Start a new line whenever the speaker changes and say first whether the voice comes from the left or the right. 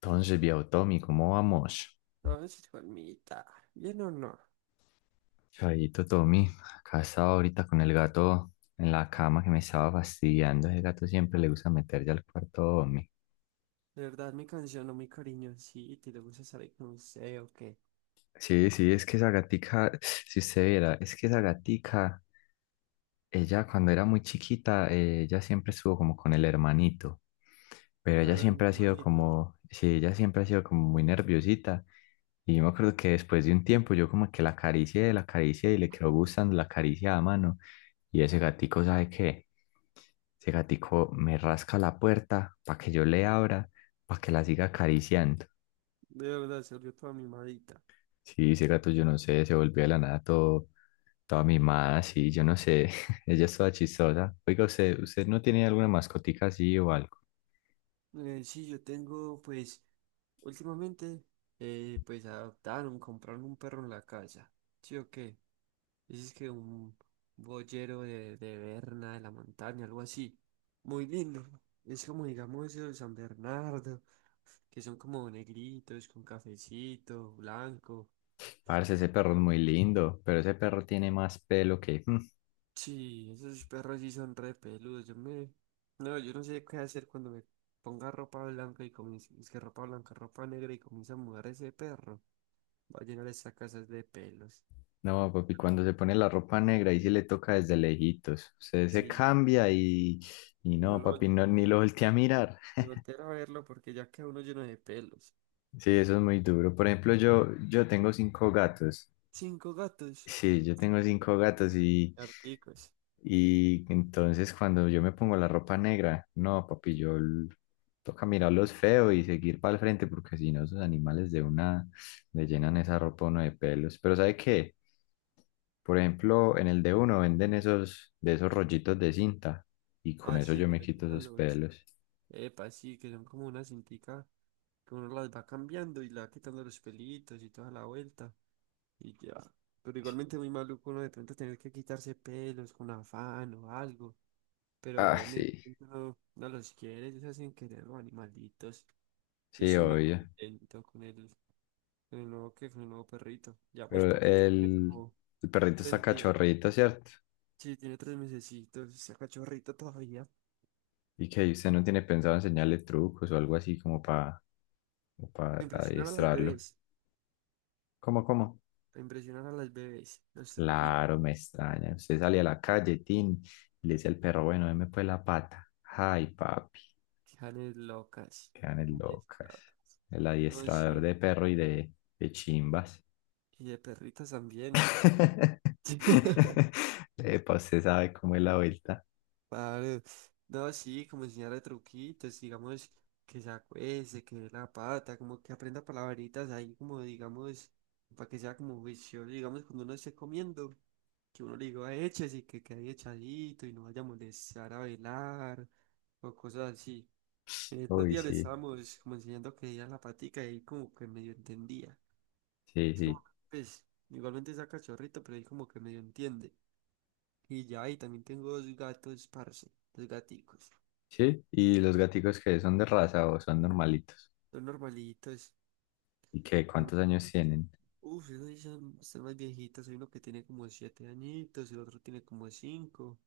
left: Entonces, viejo Tommy, ¿cómo vamos?
right: No, es Juanmita. ¿Bien o no?
left: Chavito Tommy, acá estaba ahorita con el gato en la cama que me estaba fastidiando. Ese gato siempre le gusta meter ya al cuarto Tommy.
right: De verdad, mi canción o mi cariñoncito, te le gusta salir con usted o qué.
left: Sí, sí, es que esa gatica, si usted viera, es que esa gatica, ella cuando era muy chiquita, ella siempre estuvo como con el hermanito, pero ella
right: Bueno, mi
left: siempre ha sido
right: hermanito,
left: como, sí, ella siempre ha sido como muy nerviosita. Y yo me acuerdo que después de un tiempo yo como que la acaricié y le quedó gustando la caricia a mano. Y ese gatico, ¿sabe qué? Ese gatico me rasca la puerta para que yo le abra, para que la siga acariciando.
right: de verdad, se volvió toda mimadita.
left: Sí, ese gato, yo no sé, se volvió de la nada todo, toda mimada, sí, yo no sé. Ella es toda chistosa. Oiga, ¿usted no tiene alguna mascotica así o algo?
right: Sí, yo tengo, pues, últimamente, pues, adoptaron, compraron un perro en la casa. ¿Sí o qué? Dices que un boyero de Berna, de la montaña, algo así. Muy lindo. Es como, digamos, el San Bernardo, que son como negritos, con cafecito, blanco.
left: Parce, ese perro es muy lindo, pero ese perro tiene más pelo que.
right: Sí, esos perros sí son re peludos. Yo me... No, yo no sé qué hacer cuando me ponga ropa blanca y comience... Es que ropa blanca, ropa negra y comienza a mudar ese perro. Va a llenar esa casa de pelos.
left: No, papi, cuando se pone la ropa negra, ahí sí le toca desde lejitos. Usted se
right: Sí,
left: cambia y. Y
right: y no
left: no,
right: lo vol-
left: papi, no, ni lo voltea a mirar.
right: y voltear a verlo porque ya queda uno lleno de pelos.
left: Sí, eso es muy duro. Por ejemplo, yo tengo cinco gatos.
right: Cinco gatos,
left: Sí, yo tengo cinco gatos
right: articos.
left: y entonces cuando yo me pongo la ropa negra, no, papi, toca mirarlos feo y seguir para el frente porque si no, esos animales de una le llenan esa ropa a uno de pelos. Pero ¿sabe qué? Por ejemplo, en el de uno venden esos, de esos rollitos de cinta y con
right: Ah,
left: eso
right: sí,
left: yo
right: que
left: me
right: le
left: quito
right: quitan
left: esos
right: los...
left: pelos.
right: Epa, sí, que son como una cintica que uno las va cambiando y le va quitando los pelitos y toda la vuelta. Y ya. Pero
left: Sí.
right: igualmente muy maluco uno de pronto tener que quitarse pelos con afán o algo. Pero
left: Ah,
right: bueno, igualmente
left: sí,
right: uno no los quiere, ellos hacen querer los animalitos. Yo
left: sí,
right: soy muy
left: obvio.
right: contento con el nuevo que, con el nuevo perrito. Llevamos
left: Pero
right: poquito con él,
left: el,
right: como
left: el perrito está
right: tres días.
left: cachorrito, ¿cierto?
right: Sí, tiene tres mesecitos, está cachorrito todavía.
left: Y que usted no tiene pensado enseñarle trucos o algo así como para
right: A
left: para
right: impresionar a las
left: adiestrarlo.
right: bebés,
left: ¿Cómo, cómo?
right: a impresionar a las bebés, los truquitos,
left: Claro, me extraña. Usted sale a la calle, Tin, y le dice al perro, bueno, deme pues la pata. Ay, papi,
right: janes locas.
left: quedan es
right: Janes
left: locas.
right: locas.
left: El
right: No,
left: adiestrador
right: sí,
left: de perro y de chimbas.
right: y de perritas también.
left: Epa, usted sabe cómo es la vuelta.
right: Claro, no, sí, como enseñarle truquitos, digamos, que se acueste, que dé la pata, como que aprenda palabritas ahí, como digamos, para que sea como juicioso, digamos, cuando uno esté comiendo, que uno le diga eches y que quede echadito y no vaya a molestar a velar o cosas así. En estos
left: Uy,
right: días le
left: sí,
right: estábamos como enseñando que diera la patica y ahí como que medio entendía.
left: sí,
right: Es
left: sí.
right: como, que, pues, igualmente saca cachorrito, pero ahí como que medio entiende. Y ya, y también tengo dos gatos, parce, dos gaticos.
left: Sí, y los gaticos que son de raza o son normalitos.
right: Son normalitos.
left: ¿Y qué? ¿Cuántos años tienen?
right: Uf, esos sí son, están más viejitos. Hay uno que tiene como siete añitos, el otro tiene como cinco.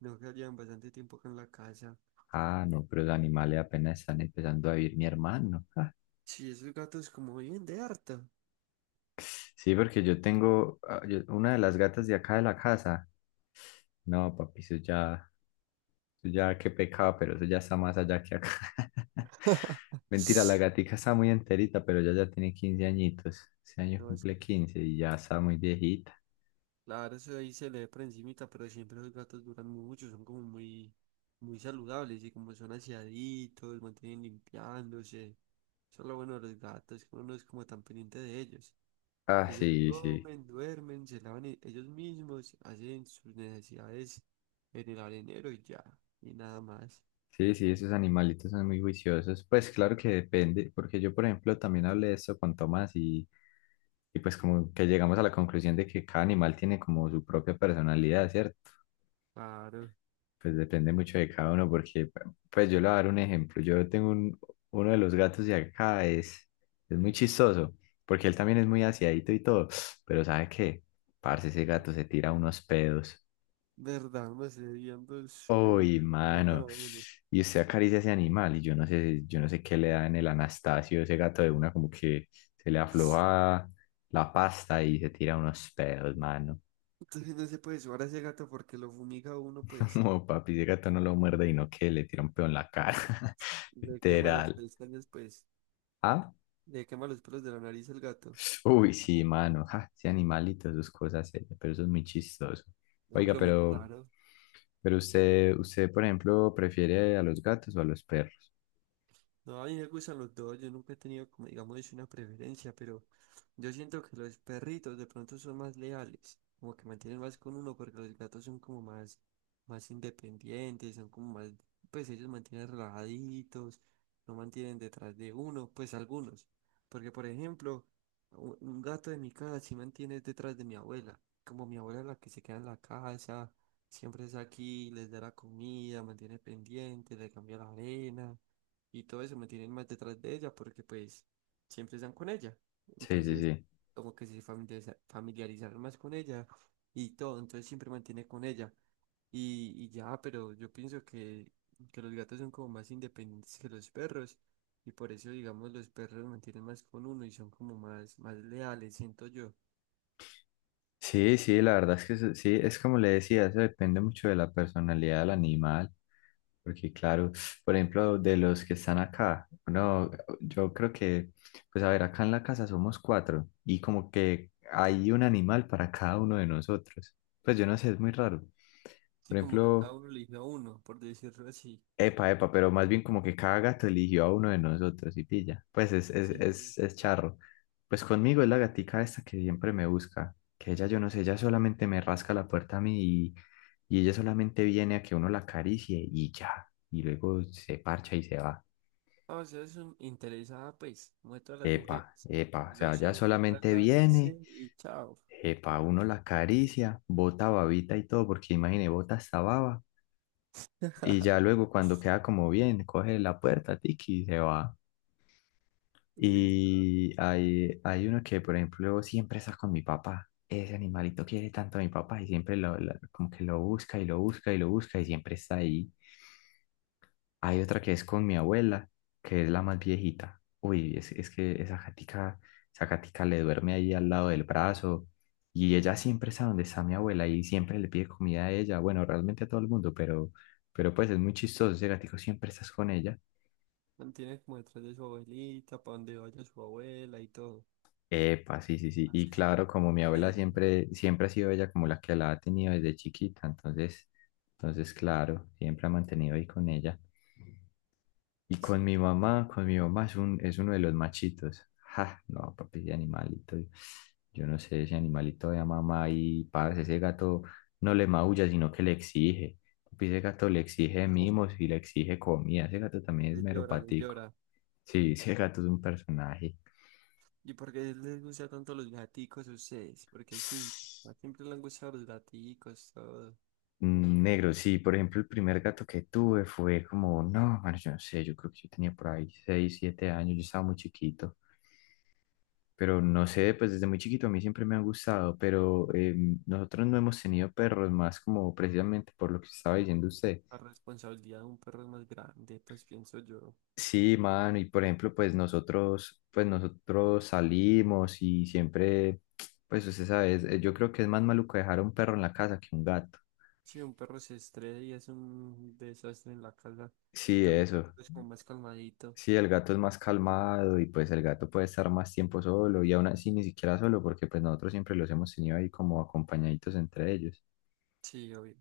right: No, que llevan bastante tiempo acá en la casa.
left: Ah, no, pero los animales apenas están empezando a vivir mi hermano. Ah,
right: Sí, esos gatos como viven de harta.
left: sí, porque yo tengo una de las gatas de acá de la casa. No, papi, eso ya qué pecado, pero eso ya está más allá que acá. Mentira, la gatica está muy enterita, pero ella ya tiene 15 añitos. Ese año
right: No, es
left: cumple
right: que,
left: 15 y ya está muy viejita.
right: claro, eso ahí se le ve por encimita, pero siempre los gatos duran mucho, son como muy, muy saludables y como son aseaditos, mantienen limpiándose. Eso es lo bueno de los gatos, que uno no es como tan pendiente de ellos.
left: Ah,
right: Ellos
left: sí, sí.
right: comen, duermen, se lavan e- ellos mismos, hacen sus necesidades en el arenero y ya, y nada más.
left: Sí, sí, esos animalitos son muy juiciosos. Pues claro que depende, porque yo, por ejemplo, también hablé de esto con Tomás y pues como que llegamos a la conclusión de que cada animal tiene como su propia personalidad, ¿cierto?
right: Claro,
left: Pues depende mucho de cada uno, porque, pues yo le voy a dar un ejemplo. Yo tengo uno de los gatos de acá, es muy chistoso, porque él también es muy aseadito y todo, pero ¿sabe qué? Parce, ese gato se tira unos pedos.
right: verdad, unos hediondos, pero
left: Uy,
right: que lo matan
left: mano.
right: a uno.
left: Y usted acaricia ese animal, y yo no sé qué le da en el Anastasio, ese gato de una, como que se le afloja la pasta y se tira unos pedos, mano.
right: Entonces no se puede llevar a ese gato porque lo fumiga a uno, pues,
left: Como papi, ese gato no lo muerde y no que le tira un pedo en la cara.
right: le quema las
left: Literal.
right: pestañas, pues,
left: ¿Ah?
right: le quema los pelos de la nariz al gato.
left: Uy, sí, mano, ja, ese animalito, sus cosas, pero eso es muy chistoso.
right: No,
left: Oiga,
right: pero muy
left: pero,
right: raro.
left: pero usted, por ejemplo, prefiere a los gatos o a los perros.
right: No, a mí me gustan los dos, yo nunca he tenido como digamos es una preferencia, pero yo siento que los perritos de pronto son más leales, como que mantienen más con uno porque los gatos son como más, más independientes, son como más, pues ellos mantienen relajaditos, no mantienen detrás de uno, pues algunos, porque por ejemplo, u- un gato de mi casa sí mantiene detrás de mi abuela, como mi abuela es la que se queda en la casa, siempre es aquí, les da la comida, mantiene pendiente, le cambia la arena y todo eso me tienen más detrás de ella porque pues siempre están con ella.
left: Sí, sí,
right: Entonces,
left: sí.
right: como que se familiariza- familiarizaron más con ella y todo, entonces siempre mantiene con ella. Y ya, pero yo pienso que los gatos son como más independientes que los perros y por eso, digamos, los perros mantienen más con uno y son como más, más leales, siento yo.
left: Sí, sí, la verdad es que sí, es como le decía, eso depende mucho de la personalidad del animal, porque claro, por ejemplo, de los que están acá, no, yo creo que, pues a ver, acá en la casa somos cuatro y como que hay un animal para cada uno de nosotros. Pues yo no sé, es muy raro.
right: Sí,
left: Por
right: como que cada
left: ejemplo,
right: uno elige a uno, por decirlo así.
left: epa, epa, pero más bien como que cada gato eligió a uno de nosotros y pilla. Pues es, es,
right: Sí, sí, sí.
left: es, es charro. Pues conmigo es la gatica esta que siempre me busca, que ella yo no sé, ella solamente me rasca la puerta a mí y ella solamente viene a que uno la acaricie y ya, y luego se parcha y se va.
right: Ah, o sea, es un- interesada, pues, muestra a las
left: Epa,
right: mujeres.
left: epa, o
right: Lo
left: sea, ella
right: soy, que la
left: solamente viene,
right: acaricien y chao.
left: epa, uno la acaricia, bota babita y todo, porque imagine, bota hasta baba y ya luego cuando queda como bien, coge la puerta, tiki, y se va.
right: Uy,
left: Y hay uno que, por ejemplo, siempre está con mi papá. Ese animalito quiere tanto a mi papá y siempre como que lo busca y lo busca y lo busca y siempre está ahí. Hay otra que es con mi abuela, que es la más viejita. Uy, es que esa gatica le duerme ahí al lado del brazo y ella siempre está donde está mi abuela y siempre le pide comida a ella. Bueno, realmente a todo el mundo, pero pues es muy chistoso. Ese gatico siempre estás con ella.
right: mantiene como detrás de su abuelita, para donde vaya su abuela y todo.
left: Epa, sí, sí, sí. Y
right: Así se le
left: claro, como mi
right: le
left: abuela
right: digo.
left: siempre, siempre ha sido ella como la que la ha tenido desde chiquita, entonces, claro, siempre ha mantenido ahí con ella. Y con
right: Sí,
left: mi mamá, con mi mamá es es uno de los machitos. Ja, no, papi, ese animalito. Yo no sé, ese animalito de mamá y parce, ese gato no le maulla, sino que le exige. Papi, ese gato le exige mimos y le exige comida. Ese gato también es
right: le
left: mero
right: llora, le
left: patico.
right: llora.
left: Sí, ese gato es un personaje.
right: ¿Y por qué les gusta tanto los gaticos a ustedes? Porque sí, a siempre les han gustado los gaticos, todo.
left: Negro, sí, por ejemplo, el primer gato que tuve fue como, no, mano yo no sé, yo creo que yo tenía por ahí 6 7 años, yo estaba muy chiquito, pero no sé, pues desde muy chiquito a mí siempre me han gustado, pero nosotros no hemos tenido perros más como precisamente por lo que estaba diciendo usted.
right: La responsabilidad de un perro es más grande, pues pienso yo.
left: Sí, mano, y por ejemplo, pues nosotros salimos y siempre, pues usted sabe, yo creo que es más maluco dejar a un perro en la casa que un gato.
right: Sí, un perro se estresa y es un desastre en la casa. En
left: Sí,
right: cambio, el
left: eso.
right: gatito es como más calmadito.
left: Sí, el gato es más calmado y pues el gato puede estar más tiempo solo y aún así ni siquiera solo porque pues nosotros siempre los hemos tenido ahí como acompañaditos entre ellos.
right: Sí, obvio.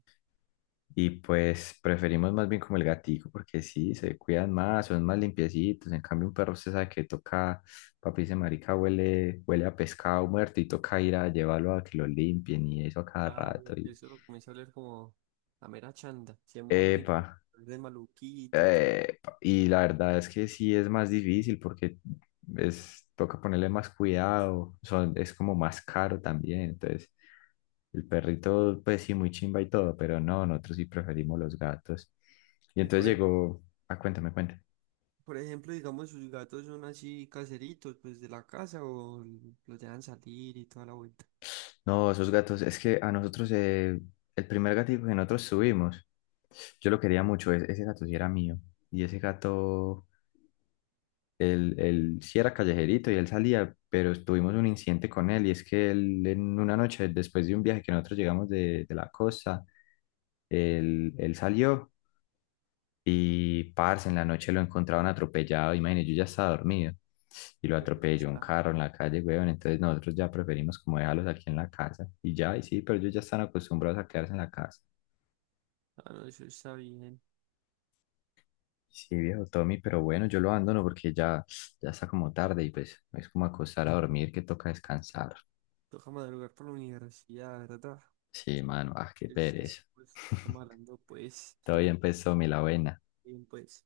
left: Y pues preferimos más bien como el gatico porque sí, se cuidan más, son más limpiecitos. En cambio un perro usted sabe que toca, papi dice marica, huele, huele a pescado muerto y toca ir a llevarlo a que lo limpien y eso a cada rato.
right: Claro, que
left: Y.
right: eso comienza a oler como a mera chanda. Se mojan y
left: Epa.
right: de maluquita y todo.
left: Y la verdad es que sí es más difícil porque es, toca ponerle más cuidado, son, es como más caro también. Entonces, el perrito, pues sí, muy chimba y todo, pero no, nosotros sí preferimos los gatos. Y
right: Y
left: entonces
right: por, ej-
left: llegó, ah, cuéntame, cuéntame.
right: por ejemplo, digamos, sus gatos son así caseritos, pues de la casa o los dejan salir y toda la vuelta.
left: No, esos gatos, es que a nosotros, el primer gatito que nosotros subimos, yo lo quería mucho, ese gato sí era mío. Y ese gato. Él sí era callejerito y él salía, pero tuvimos un incidente con él y es que él en una noche, después de un viaje que nosotros llegamos de la costa, él salió y parce, en la noche lo encontraron atropellado, imagínate, yo ya estaba dormido y lo
right: Yo pe-
left: atropelló un
right: ah,
left: carro en la calle, weón, entonces nosotros ya preferimos como dejarlos aquí en la casa y ya, y sí, pero ellos ya están acostumbrados a quedarse en la casa.
right: ah, no, eso está bien.
left: Sí, viejo Tommy, pero bueno, yo lo abandono porque ya está como tarde y pues es como acostar a dormir que toca descansar.
right: Toca madrugar para la universidad, ¿verdad?
left: Sí, mano, ah, qué
right: El sí, es,
left: pereza.
right: pues, estamos hablando, pues,
left: Todo bien, pues, Tommy, la buena.
right: bien, pues.